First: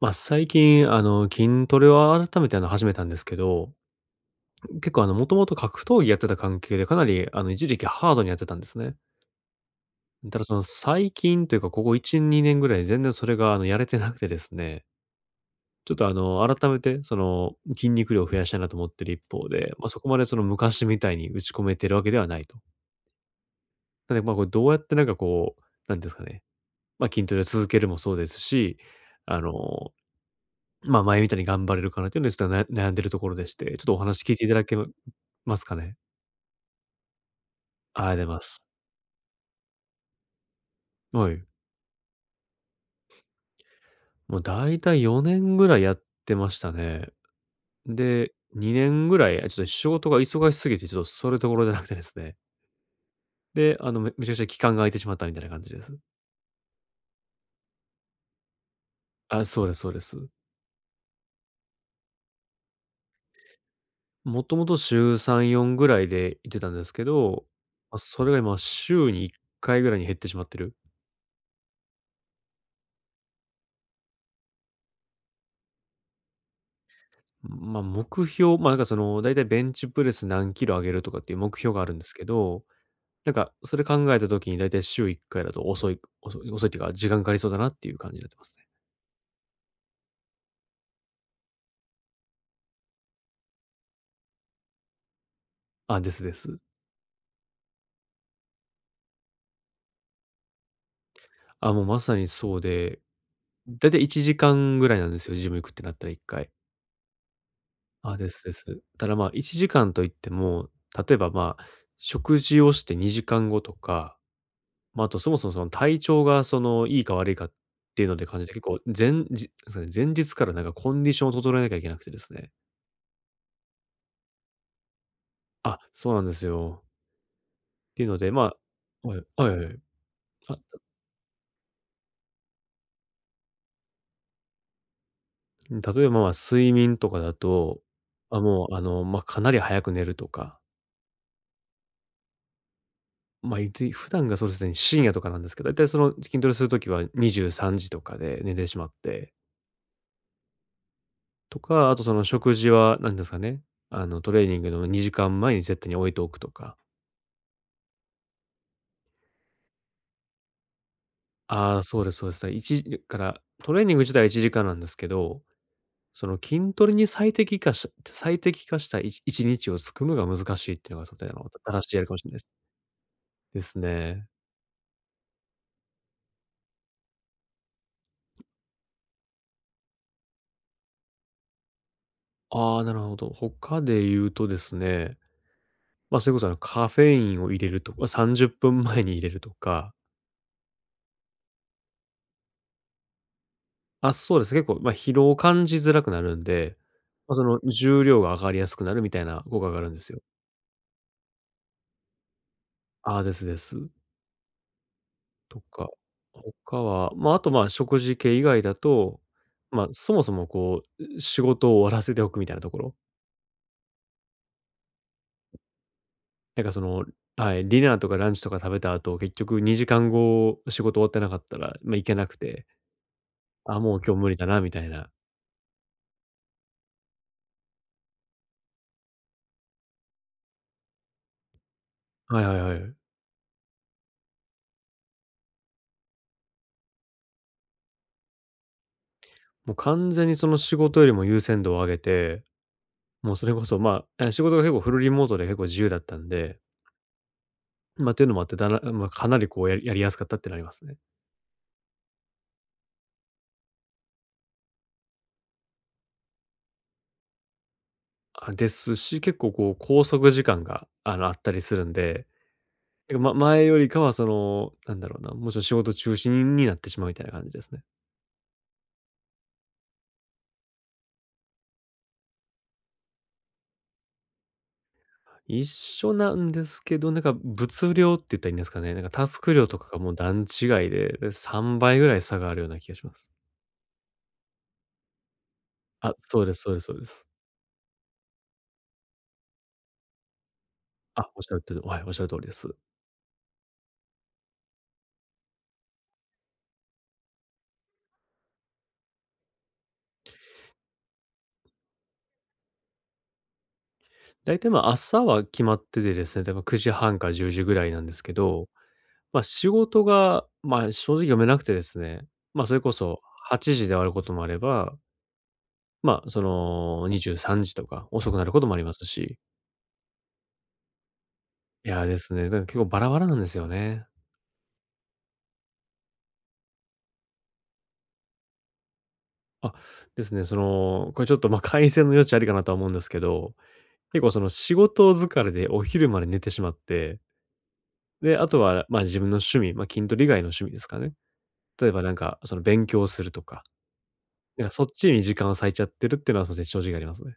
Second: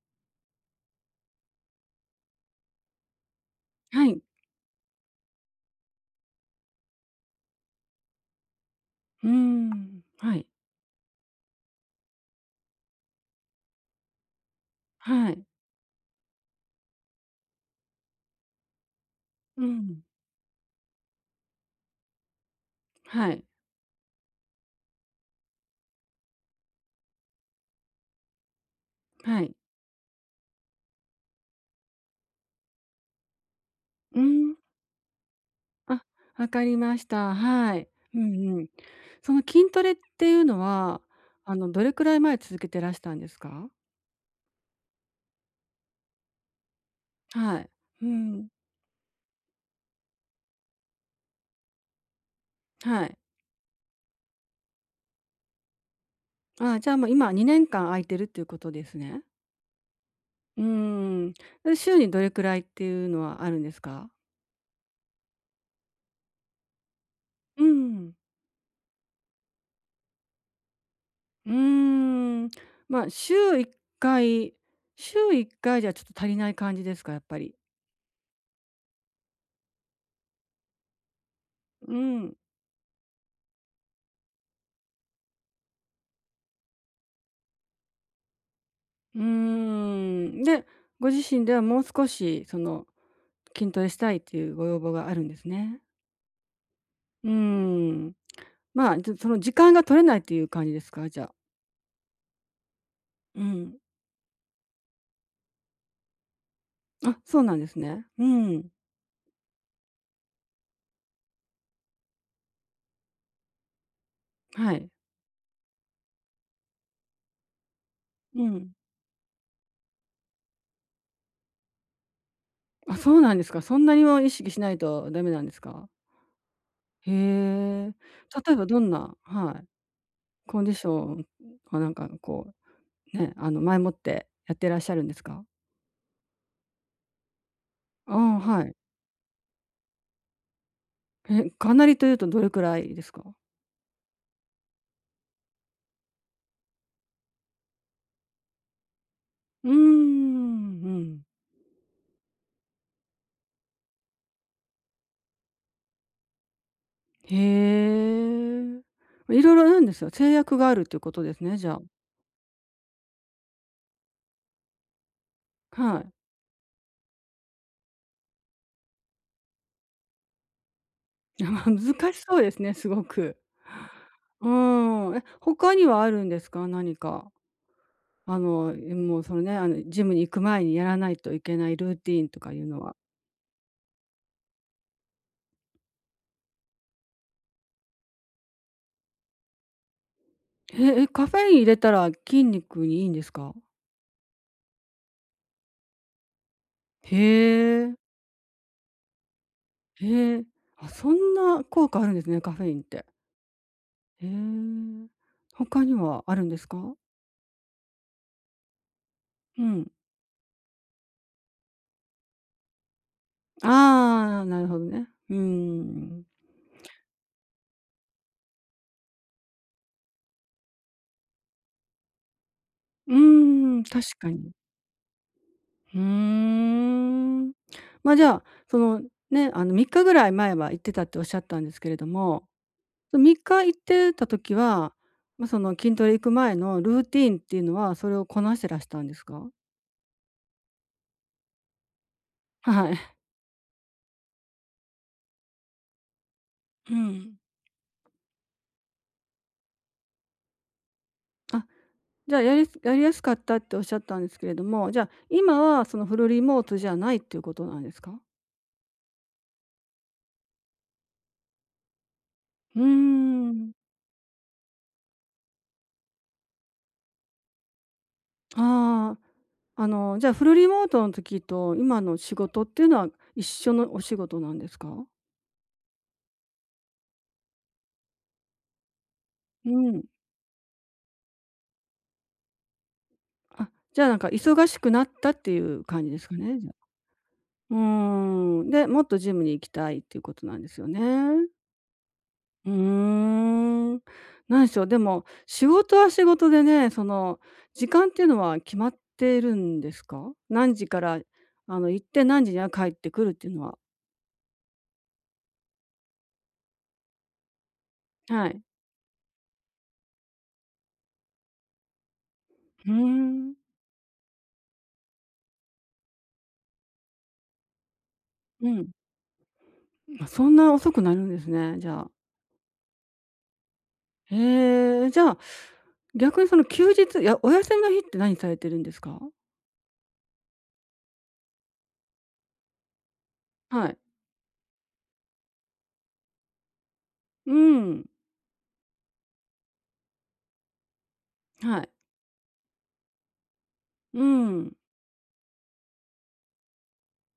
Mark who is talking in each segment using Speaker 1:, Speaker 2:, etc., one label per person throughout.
Speaker 1: まあ、最近、筋トレを改めて、始めたんですけど、
Speaker 2: はい。
Speaker 1: 結構、もともと格闘技やってた関係で、かなり、一時期ハードにやってたんですね。
Speaker 2: うーん。は
Speaker 1: ただ、
Speaker 2: い。
Speaker 1: その、最近というか、ここ1、2年ぐらい全然それが、やれてなくてですね、
Speaker 2: はい。
Speaker 1: ちょっと、改めて、その、筋肉量を増やしたいなと思ってる一方
Speaker 2: う
Speaker 1: で、まあ、そ
Speaker 2: ん。
Speaker 1: こまで、その、昔みたいに打ち込めてるわけではないと。
Speaker 2: はい。
Speaker 1: なので、まあ、これどうやって、なんか、こう、なんですかね、まあ、筋トレを続けるもそうですし、あ
Speaker 2: はい。
Speaker 1: のまあ、前みたいに頑張れるかなっていうので、ちょっとな悩んでるところでして、ちょっとお
Speaker 2: うー
Speaker 1: 話聞いてい
Speaker 2: ん。
Speaker 1: ただけますかね？
Speaker 2: あ、わかりました。はい。
Speaker 1: あ、あ
Speaker 2: う
Speaker 1: りがとうご
Speaker 2: ん
Speaker 1: ざいま
Speaker 2: う
Speaker 1: す。
Speaker 2: ん。その筋トレっていうのは、
Speaker 1: はい。
Speaker 2: どれくらい前続けてらしたんですか？
Speaker 1: もう大体4年ぐらいやってましたね。
Speaker 2: はい。う
Speaker 1: で、
Speaker 2: ん。
Speaker 1: 2年ぐらい、ちょっと仕事が忙しすぎて、ちょっとそれどころじゃなくてですね。
Speaker 2: はい。
Speaker 1: で、めちゃくちゃ期間が空いてしまったみたいな感じです。
Speaker 2: あ、じゃあ、もう今2年間空いてるっていうことですね。
Speaker 1: あ、そうですそうです。
Speaker 2: うーん。で、週にどれくらいっていうのはあるんですか？
Speaker 1: もともと週3、4ぐらいで行ってたんですけど、
Speaker 2: う
Speaker 1: ま、
Speaker 2: ん。
Speaker 1: それが今週に1回ぐらいに減ってしまってる。
Speaker 2: うーん。ま、あ週1回週1回じゃちょっと足りない感じですか？やっぱり。
Speaker 1: まあ、目標、まあ、なんかその、だいたいベンチプレス何キロ上げるとかっていう目標があ
Speaker 2: う
Speaker 1: るんですけ
Speaker 2: ん。
Speaker 1: ど、なんかそれ考えた時にだいたい週1回だと遅い遅い遅いっていうか、時間かかりそうだなっていう感じになってますね。
Speaker 2: うーん。で、ご自身ではもう少し、筋トレしたいっていうご要望があるんですね。
Speaker 1: あ、ですです。
Speaker 2: うーん。まあ、じゃ、時間が取れないっていう感じですか？じゃあ。
Speaker 1: あ、もうまさにそうで、
Speaker 2: うん。
Speaker 1: だいたい1時間ぐらいなんですよ、ジム行くってなったら1回。
Speaker 2: あ、そうなんですね。
Speaker 1: あ、
Speaker 2: う
Speaker 1: ですで
Speaker 2: ん。
Speaker 1: す。ただ、まあ、1時間といっても、例えば、まあ、食事をして2時間後とか
Speaker 2: はい。
Speaker 1: まあ、あと、そもそも、その、体調が、その、いいか悪いかっていうので感
Speaker 2: う
Speaker 1: じて、結
Speaker 2: ん。
Speaker 1: 構、前日そうね、前日から、なんか、コンディションを整えなきゃいけなくてですね。
Speaker 2: あ、そうなんですか。そんなにも意識しないとダメなんです
Speaker 1: あ、
Speaker 2: か？
Speaker 1: そうなんですよ。
Speaker 2: へ
Speaker 1: っ
Speaker 2: え。
Speaker 1: ていうので、
Speaker 2: 例
Speaker 1: ま
Speaker 2: えばどん
Speaker 1: あ
Speaker 2: な、
Speaker 1: はい、はい
Speaker 2: は
Speaker 1: は
Speaker 2: い、
Speaker 1: い。あ、
Speaker 2: コンディションかなんか、こう、ね、前もってやってらっしゃるんですか？
Speaker 1: 例えば、まあ、睡眠とかだと、
Speaker 2: ああ、
Speaker 1: あ、
Speaker 2: は
Speaker 1: も
Speaker 2: い。
Speaker 1: う、まあ、かなり早く寝るとか、
Speaker 2: え、かなりというとどれくらいですか？
Speaker 1: まあ、普段がそうですね、深夜とかなんですけど、だいたい、その、筋トレするときは23時とかで寝てしまって
Speaker 2: うーん、うん。
Speaker 1: とか、あと、その、食事は、なんですかね、トレーニングの2時間前にセットに置いておくとか。
Speaker 2: へえ。いろいろなんですよ。制約があるっていうことですね、じゃ
Speaker 1: あ
Speaker 2: あ。
Speaker 1: あ、そうですそうです。一時から、トレーニング自体は1時間なんですけど、
Speaker 2: はい。
Speaker 1: その筋トレに最適化した1日を作るのが難しいっていうのが、そちら
Speaker 2: い
Speaker 1: の
Speaker 2: や、まあ、難
Speaker 1: 正しいありか
Speaker 2: し
Speaker 1: もしれな
Speaker 2: そ
Speaker 1: いで
Speaker 2: う
Speaker 1: す。
Speaker 2: ですね、すごく。
Speaker 1: ですね。
Speaker 2: うーん。え、他にはあるんですか？何か。え、もうそのね、ジムに行く前にやらないといけないルーティーンとかいう
Speaker 1: あ
Speaker 2: の
Speaker 1: あ、な
Speaker 2: は。
Speaker 1: るほど。他で言うとですね、まあ、それこそカフェインを入れるとか、30分前に入れるとか、
Speaker 2: へえ、カフェイン入れたら筋肉にいいんですか？
Speaker 1: あ、そうです、結構、まあ、疲労を感じづらくなるんで、
Speaker 2: へ
Speaker 1: まあ、その、
Speaker 2: え。
Speaker 1: 重量が上がりやすくなるみたいな効果があるんですよ。
Speaker 2: へえ。あ、そんな効果あるんですね、カフェインって。
Speaker 1: ああ、ですです。
Speaker 2: へえ。
Speaker 1: と
Speaker 2: 他
Speaker 1: か、
Speaker 2: にはあるんです
Speaker 1: 他
Speaker 2: か？
Speaker 1: は、まあ、あと、まあ、食事系以外だと、
Speaker 2: う
Speaker 1: まあ、
Speaker 2: ん。
Speaker 1: そもそもこう、仕事を終わらせておくみたいなところ。
Speaker 2: ああ、なるほどね。うーん。
Speaker 1: なんかその、はい、ディナーとかランチとか食べた後、結局2時間後、仕事終わってなかったら、まあ、行けなくて、
Speaker 2: うー
Speaker 1: あ、
Speaker 2: ん、
Speaker 1: も
Speaker 2: 確
Speaker 1: う今日
Speaker 2: か
Speaker 1: 無理だ
Speaker 2: に。
Speaker 1: なみたいな。
Speaker 2: うーん。ま、あ、じゃあ、その、ね、3日ぐらい前は行ってたっておっしゃったんですけれど
Speaker 1: は
Speaker 2: も、
Speaker 1: いはいはい。
Speaker 2: その3日行ってた時は、ま、その、筋トレ行く前のルーティンっていうのは、それをこなしてらしたんですか？
Speaker 1: もう完全にその仕事よりも優先度を上げて、
Speaker 2: はい。
Speaker 1: もうそれこそ、まあ、仕事が結構フルリモートで結構自由だったんで、
Speaker 2: うん。
Speaker 1: まあ、っていうのもあって、まあ、かなりこうやりやすかったってなりますね。
Speaker 2: あ、じゃあ、やりやすかったっておっしゃったんですけれども、じゃあ、今はそのフルリモートじゃないっていうことなんですか？
Speaker 1: あ、ですし、結構こう拘束時間が、あったりするんで、
Speaker 2: うー
Speaker 1: てか、ま、前
Speaker 2: ん。
Speaker 1: よりかはその、なんだろうな、もちろん仕事中心になってしまうみたいな感じですね。
Speaker 2: ああ。じゃあ、フルリモートの時と今の仕事っていうのは一緒のお仕事なんですか？
Speaker 1: 一緒なんですけど、なんか物量って言ったらいいんですかね、なんかタスク量
Speaker 2: う
Speaker 1: とかが
Speaker 2: ん。
Speaker 1: もう段違いで、で、3倍ぐらい差があるような気がします。
Speaker 2: あ、じゃあ、なんか忙しくなったっていう感じ
Speaker 1: あ、
Speaker 2: ですか
Speaker 1: そうで
Speaker 2: ね、
Speaker 1: す
Speaker 2: じゃ
Speaker 1: そ
Speaker 2: あ。
Speaker 1: うですそうです。
Speaker 2: うーん。で、もっとジムに行きたいっていうことなんですよね。
Speaker 1: あ、おっしゃるとおりはい、おっしゃる通りで
Speaker 2: う
Speaker 1: す。
Speaker 2: ーん。なんでしょう、でも、仕事は仕事でね、その、時間っていうのは決まっているんですか？何時から、行って何時には帰ってくるっていうのは。
Speaker 1: 大体まあ朝は決まっててですね、例えば9時半から10時ぐらいなんですけ
Speaker 2: はい。
Speaker 1: どまあ、仕事が、まあ、正直読めなくてですね、まあ、それ
Speaker 2: う
Speaker 1: こ
Speaker 2: ー
Speaker 1: そ
Speaker 2: ん。
Speaker 1: 8時で終わることもあれば、まあ、その23時とか遅くなること
Speaker 2: う
Speaker 1: もあり
Speaker 2: ん。
Speaker 1: ますし、
Speaker 2: ま、そんな遅くなるんですね、じ
Speaker 1: い
Speaker 2: ゃ
Speaker 1: や
Speaker 2: あ。
Speaker 1: ですね、だから結構バラバラなんですよね。
Speaker 2: へえ、じゃあ、逆にその休日、いや、お休みの日って何されてるんですか？
Speaker 1: あ、ですね、その、これちょっと、ま、改善の余地ありかなとは思うんですけど、
Speaker 2: はい。
Speaker 1: 結構その仕事疲れでお昼まで寝てしまって、
Speaker 2: うん、
Speaker 1: で、あとは、ま、自分の趣味、ま、筋トレ以外の趣味ですかね。
Speaker 2: は
Speaker 1: 例
Speaker 2: い。
Speaker 1: えばなんかその勉強するとか、
Speaker 2: う
Speaker 1: なん
Speaker 2: ん、
Speaker 1: かそっちに時間を割いちゃってるっていうのは、そうですね、正直ありますね。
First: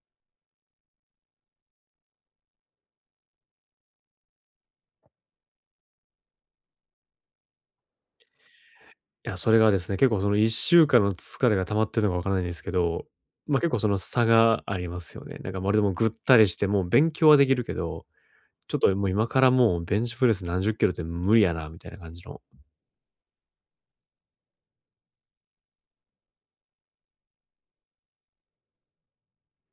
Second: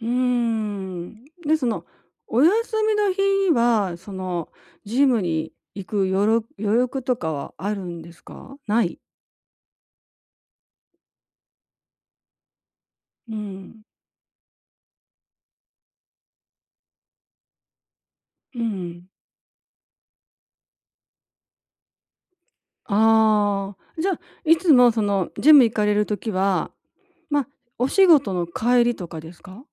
Speaker 2: うーん。で、その、お休みの日は、その、ジムに行く余力とかはあるんですか？ない？
Speaker 1: いや、それがですね、結構その1週間の疲れが溜まってるのかわからないんですけど、
Speaker 2: う
Speaker 1: ま、あ結構
Speaker 2: ん、
Speaker 1: その差がありますよね。なんかまるでもうぐったりして、もう勉強はできるけど、
Speaker 2: う
Speaker 1: ちょっとも
Speaker 2: ん。
Speaker 1: う今からもうベンチプレス何十キロって無理やなみたいな感じの。
Speaker 2: ああ、じゃあ、いつもそのジム行かれる時は、ま、お仕事の帰りとかですか？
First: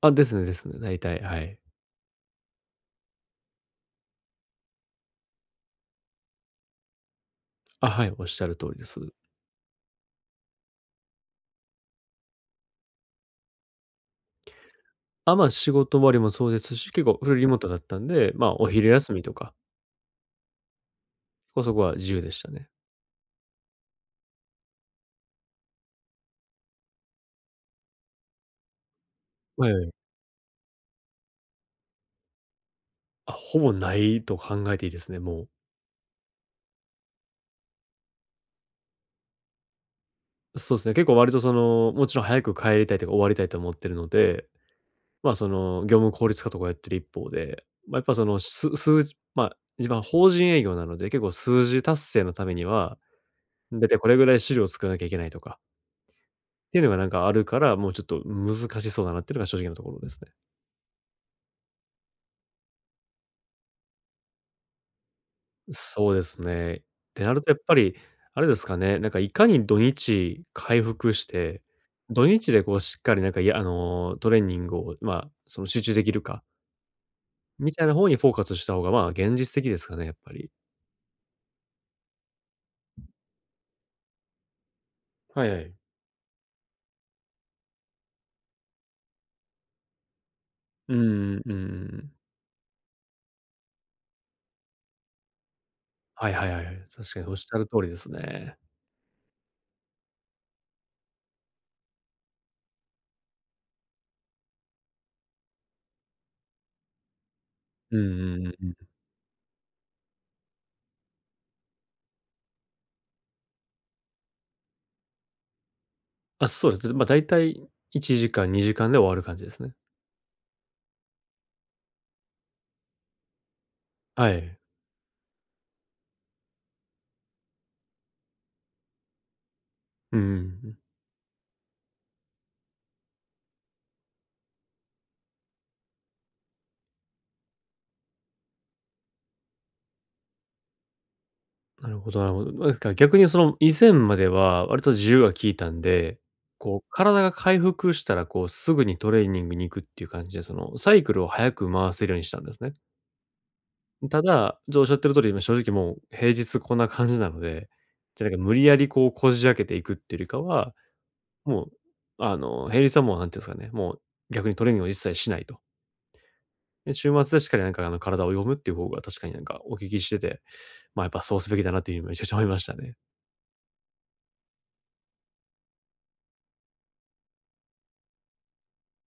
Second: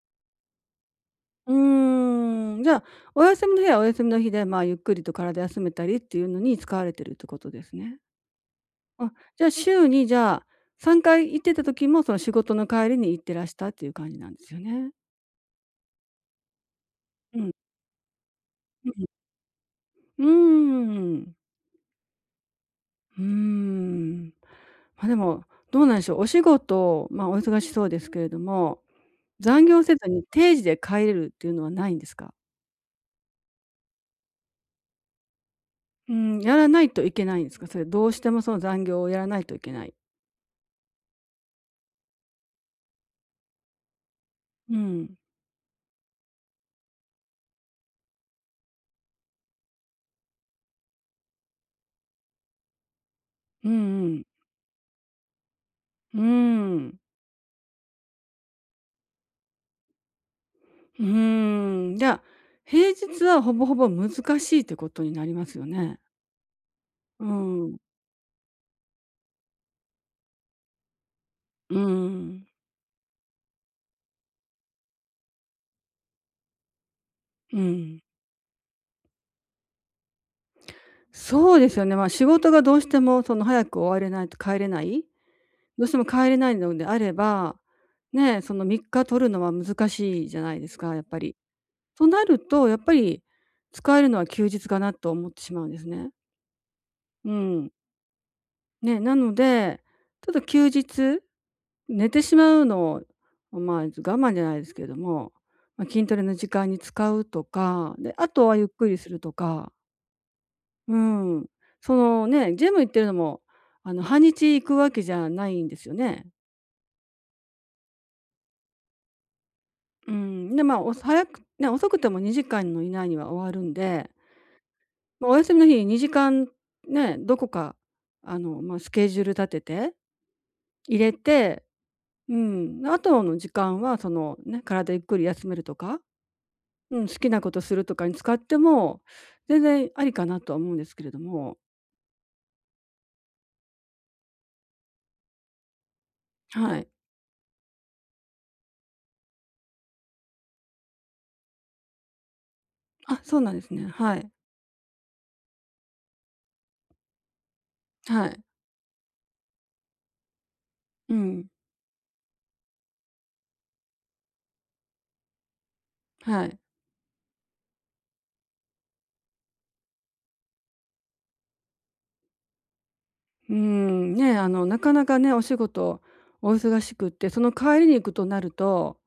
Speaker 1: あ、ですねですね、大体、はい。
Speaker 2: うーん、じゃあ、お休みの日はお休みの日で、まあ、ゆっくりと体休めたりっていうのに使われてるってことです
Speaker 1: あ、
Speaker 2: ね。
Speaker 1: はい、おっしゃる通りです。
Speaker 2: あ、じゃあ、週にじゃあ、3回行ってた時も、その仕事の帰りに行ってらしたっていう感じなんですよね。
Speaker 1: あ、ま、あ仕事終わりもそうですし、結構フル
Speaker 2: う
Speaker 1: リ
Speaker 2: ん、
Speaker 1: モートだったんで、ま、あお昼
Speaker 2: うん。
Speaker 1: 休みとか、
Speaker 2: うーん。
Speaker 1: こそこは自由でしたね。
Speaker 2: うーん。まあ、でも、どうなんでしょう、お仕事、まあ、お忙しそうですけれども、残
Speaker 1: はいは
Speaker 2: 業
Speaker 1: い。
Speaker 2: せずに定時で帰れるっていうのはないんですか？
Speaker 1: あ、ほぼないと考えていいですね、もう。
Speaker 2: うん、やらないといけないんですか？それどうしてもその残業をやらないといけない。
Speaker 1: そうですね、結構割とその、もちろん早く帰りたいとか終わりたいと思ってるので
Speaker 2: うん。
Speaker 1: まあ、その業務効率化とかやってる一方で、まあ、やっぱその数字まあ、一番法人営業なので、結構数字達成のためには、
Speaker 2: うん
Speaker 1: だいたいこ
Speaker 2: う
Speaker 1: れ
Speaker 2: ん。
Speaker 1: ぐらい資料を作らなきゃいけないとか、
Speaker 2: うー
Speaker 1: っていうのが
Speaker 2: ん。
Speaker 1: なんかあるから、もうちょっと難しそうだなっていうのが正直なところですね。
Speaker 2: うーん。じゃあ、平日はほぼほぼ難しいってことになりますよね。
Speaker 1: そうですね。っ
Speaker 2: う
Speaker 1: てなるとやっぱ
Speaker 2: ん。
Speaker 1: り、あれですかね、なんかいかに土日回復して、
Speaker 2: う
Speaker 1: 土
Speaker 2: ん。
Speaker 1: 日でこうしっかりなんか、いや、トレーニングを、まあ、その集中できるか、
Speaker 2: う
Speaker 1: みたいな
Speaker 2: ん。
Speaker 1: 方にフォーカスした方が、まあ、現実的ですかね、やっぱり。
Speaker 2: そうですよね。まあ、仕事がどうしてもその早く終われないと帰れない、
Speaker 1: はいはい。
Speaker 2: どうしても帰れないのであれば、ね、その3日取るのは難しいじゃないですか、
Speaker 1: う
Speaker 2: やっぱり。
Speaker 1: んう
Speaker 2: と
Speaker 1: ん
Speaker 2: なると、やっぱり使えるのは休日かなと思ってしまうんですね。
Speaker 1: はいはいはいはい。確かに
Speaker 2: う
Speaker 1: おっしゃる
Speaker 2: ん。
Speaker 1: 通りですね。
Speaker 2: ね、なので、ちょっと休日寝てしまうのを、まあ、我慢じゃないですけども、まあ、筋トレの時間に使うとか、
Speaker 1: う
Speaker 2: で、
Speaker 1: ん
Speaker 2: あ
Speaker 1: う
Speaker 2: と
Speaker 1: んうん
Speaker 2: はゆ
Speaker 1: う
Speaker 2: っ
Speaker 1: ん。
Speaker 2: くりするとか、うん。そのね、ジム行ってるのも、半日行くわけじゃないんですよね。
Speaker 1: あ、そうですね。ま、だいたい1時間、2時間で終わる感じですね。
Speaker 2: うん。で、まあ、お早くね、遅くても2時間の以内には終わるんで、
Speaker 1: はい。
Speaker 2: まあ、お休みの日に2時間ね、どこか、まあ、スケジュール立てて、
Speaker 1: うんうんうん。
Speaker 2: 入れて、うん、あとの時間はそのね、体ゆっくり休めるとか、うん、好きなことするとかに使っても、全然ありかなとは思うんですけれども、
Speaker 1: なるほどなるほど。なんか逆にその以前までは割と自由が利いたんで、
Speaker 2: は
Speaker 1: こう
Speaker 2: い。
Speaker 1: 体が回復したらこうすぐにトレーニングに行くっていう感じで、そのサイクルを早く回せるようにしたんですね。
Speaker 2: あ、そうなんですね。は
Speaker 1: た
Speaker 2: い。
Speaker 1: だ、おっしゃってる通り、今正直もう平日こんな感じなので、じ
Speaker 2: は
Speaker 1: ゃあなん
Speaker 2: い。
Speaker 1: か無理やりこうこじ開けていくっていうよりかは
Speaker 2: うん。
Speaker 1: もう、平日はもう、なんていうんですかね、もう逆にトレーニングを一切しないと。
Speaker 2: はい。
Speaker 1: で、週末でしっかりなんかあの体を読むっていう方が確かになんかお聞きしてて、まあやっぱそうすべきだなっていうふうにめちゃくちゃ思いましたね。
Speaker 2: うーん、ね、なかなかね、お仕事お忙しくって、その帰りに行くとなると、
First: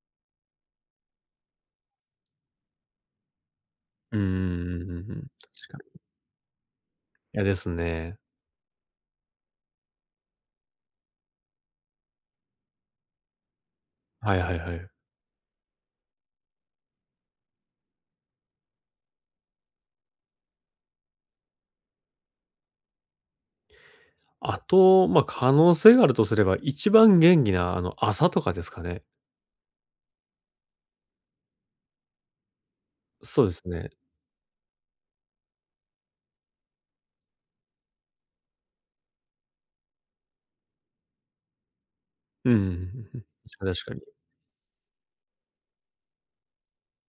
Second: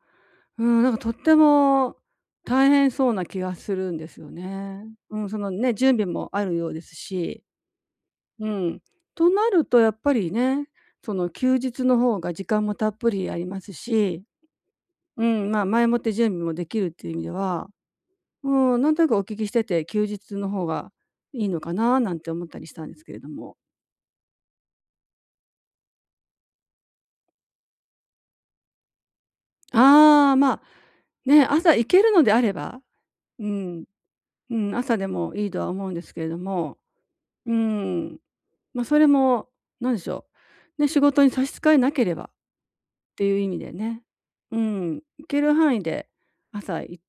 Speaker 2: うん、なんかとっても大変そうな気がするんで
Speaker 1: う
Speaker 2: す
Speaker 1: んう
Speaker 2: よ
Speaker 1: ん
Speaker 2: ね。
Speaker 1: うんうんう
Speaker 2: う
Speaker 1: ん
Speaker 2: ん、そのね、
Speaker 1: 確か
Speaker 2: 準
Speaker 1: に。
Speaker 2: 備もあるようです
Speaker 1: い
Speaker 2: し、
Speaker 1: やですね。
Speaker 2: うん。となるとやっぱりね、その休日の方が時間もたっぷりありますし、
Speaker 1: はいはいはい。
Speaker 2: うん、まあ、前もって準備もできるっていう意味では、うん、なんとなくお聞きしてて、休日の方がいいのかななんて思ったりしたんですけれども。
Speaker 1: あと、ま、可能性があるとすれば、一番元気なあの朝とかですかね。
Speaker 2: ああ、まあ、ね、朝行けるのであれば、
Speaker 1: そう
Speaker 2: う
Speaker 1: です
Speaker 2: ん、
Speaker 1: ね。
Speaker 2: うん、朝でもいいとは思うんですけれども、うん、まあ、それもなんでしょう、ね、仕事に差し支えなければっ
Speaker 1: うんうんうんうんう
Speaker 2: て
Speaker 1: ん。
Speaker 2: いう意味
Speaker 1: 確か
Speaker 2: で
Speaker 1: に確か
Speaker 2: ね、
Speaker 1: に。
Speaker 2: うん、行ける範囲で朝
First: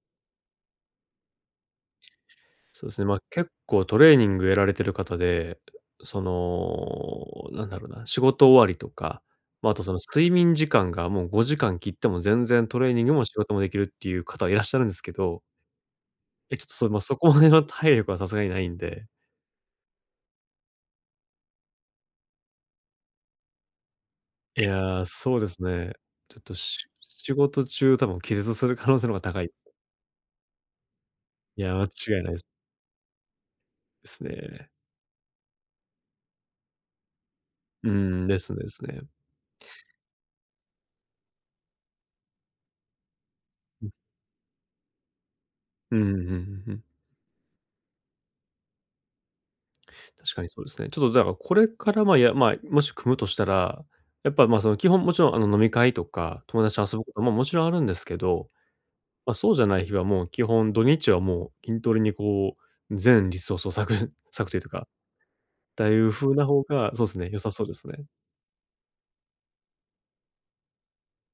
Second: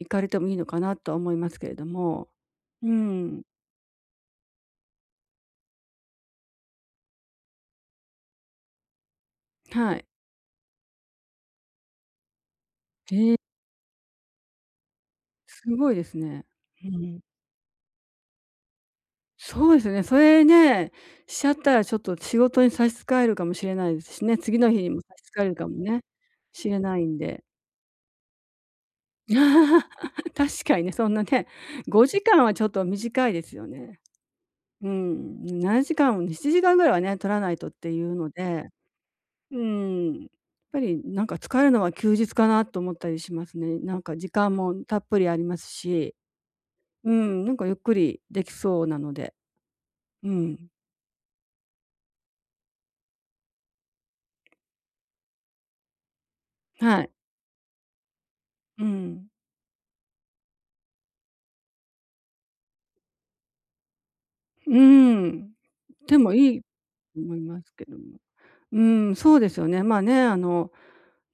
Speaker 2: 行かれてもいいのかなとは思いますけれども。
Speaker 1: そう
Speaker 2: う
Speaker 1: ですね、ま、
Speaker 2: ん、
Speaker 1: 結構トレーニングやられてる方で、その、なんだろうな、仕事終わりとか、まあ、あとそ
Speaker 2: は
Speaker 1: の
Speaker 2: い。
Speaker 1: 睡眠時間がもう5時間切っても全然トレーニングも
Speaker 2: へ
Speaker 1: 仕
Speaker 2: え。
Speaker 1: 事もできるっていう方はいらっしゃるんですけど、
Speaker 2: すごいですね。
Speaker 1: ちょっとそ
Speaker 2: う
Speaker 1: れ、まあ、そ
Speaker 2: ん。
Speaker 1: こまでの体力はさすがにないんで、
Speaker 2: そうですね、それね、しちゃったらちょっと仕事に差し支えるかもしれないですしね、次
Speaker 1: い
Speaker 2: の日にも
Speaker 1: やー、
Speaker 2: 差し
Speaker 1: そ
Speaker 2: 支
Speaker 1: う
Speaker 2: え
Speaker 1: で
Speaker 2: る
Speaker 1: す
Speaker 2: かも
Speaker 1: ね、
Speaker 2: ね、
Speaker 1: ちょっと
Speaker 2: しれないん
Speaker 1: 仕
Speaker 2: で。
Speaker 1: 事中多分気絶する可能性の方が高い。
Speaker 2: 確かにね、そんなね、
Speaker 1: いや、間違
Speaker 2: 5
Speaker 1: いない
Speaker 2: 時
Speaker 1: で
Speaker 2: 間はちょっと短いですよね。
Speaker 1: すね。
Speaker 2: うん、7時間、7時間ぐらいはね、取らないとっ
Speaker 1: う
Speaker 2: ていう
Speaker 1: ん、
Speaker 2: の
Speaker 1: ですねで
Speaker 2: で、
Speaker 1: すね。
Speaker 2: うん、やっぱりなんか疲れるのは休日かなと思ったりしますね。
Speaker 1: うん、
Speaker 2: なんか時間もたっぷりあります
Speaker 1: ううん
Speaker 2: し、
Speaker 1: うんうん。
Speaker 2: うん、なんかゆっくりできそうなので、う
Speaker 1: 確かにそう
Speaker 2: ん、
Speaker 1: ですね。ちょっとだからこれから、ま、まあ、もし組むとしたら、やっぱ、ま、その基本もちろんあの飲み会とか、友達と遊
Speaker 2: は
Speaker 1: ぶ
Speaker 2: い。
Speaker 1: ことももちろんあるんですけど、
Speaker 2: うん。
Speaker 1: まあ、そうじゃない日はもう基本土日はもう筋トレにこう、全リソースを割く 割くという
Speaker 2: う
Speaker 1: か、
Speaker 2: ん。
Speaker 1: だいう
Speaker 2: でも
Speaker 1: 風な
Speaker 2: いい
Speaker 1: 方
Speaker 2: と
Speaker 1: が、そうですね、
Speaker 2: 思
Speaker 1: 良
Speaker 2: い
Speaker 1: さ
Speaker 2: ま
Speaker 1: そう
Speaker 2: す
Speaker 1: で
Speaker 2: け
Speaker 1: す
Speaker 2: ども。
Speaker 1: ね。
Speaker 2: うん、そうですよね。まあね、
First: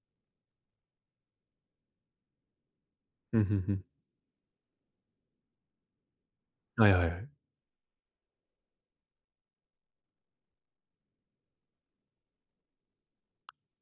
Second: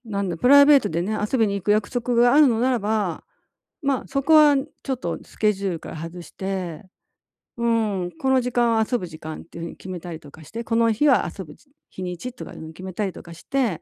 Speaker 2: なんだ、プライベートでね、遊びに行く約束があるのならば、
Speaker 1: うん、うんうん。
Speaker 2: まあ、そこはちょっとスケジュールから外して、
Speaker 1: はいはいはい。
Speaker 2: うん、この時間は遊ぶ時間っていうふうに決めたりとかして、この日は遊ぶ日にちとかいうのを決めたりとかして、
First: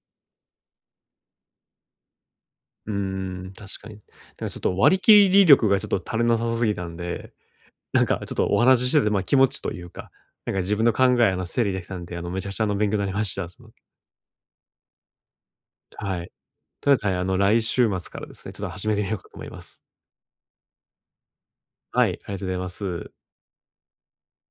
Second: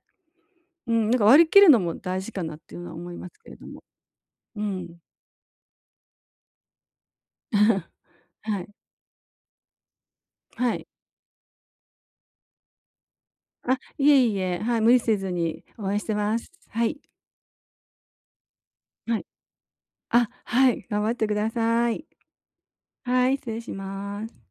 Speaker 2: うん、なんか割り切るのも大事かなっていうの
Speaker 1: うー
Speaker 2: は思いますけ
Speaker 1: ん、
Speaker 2: れど
Speaker 1: 確
Speaker 2: も。
Speaker 1: かに。なんかちょっ
Speaker 2: う
Speaker 1: と割
Speaker 2: ん。
Speaker 1: り切り力がちょっと足りなさすぎたんで、なんかちょっとお
Speaker 2: はい。
Speaker 1: 話ししてて、ま、気持ちというか、なんか
Speaker 2: は
Speaker 1: 自分
Speaker 2: い。
Speaker 1: の考えの整理できたんで、めちゃくちゃ勉強になりました。
Speaker 2: あ、いえいえ、はい、無理せずに応援して
Speaker 1: はい。
Speaker 2: ます。は
Speaker 1: とりあえ
Speaker 2: い。
Speaker 1: ず、はい、来週末からですね、ちょっと始めてみよう
Speaker 2: は
Speaker 1: か
Speaker 2: い。
Speaker 1: と思います。
Speaker 2: あ、はい、頑張ってください。
Speaker 1: はい、ありがとうございます。
Speaker 2: はい、失礼します。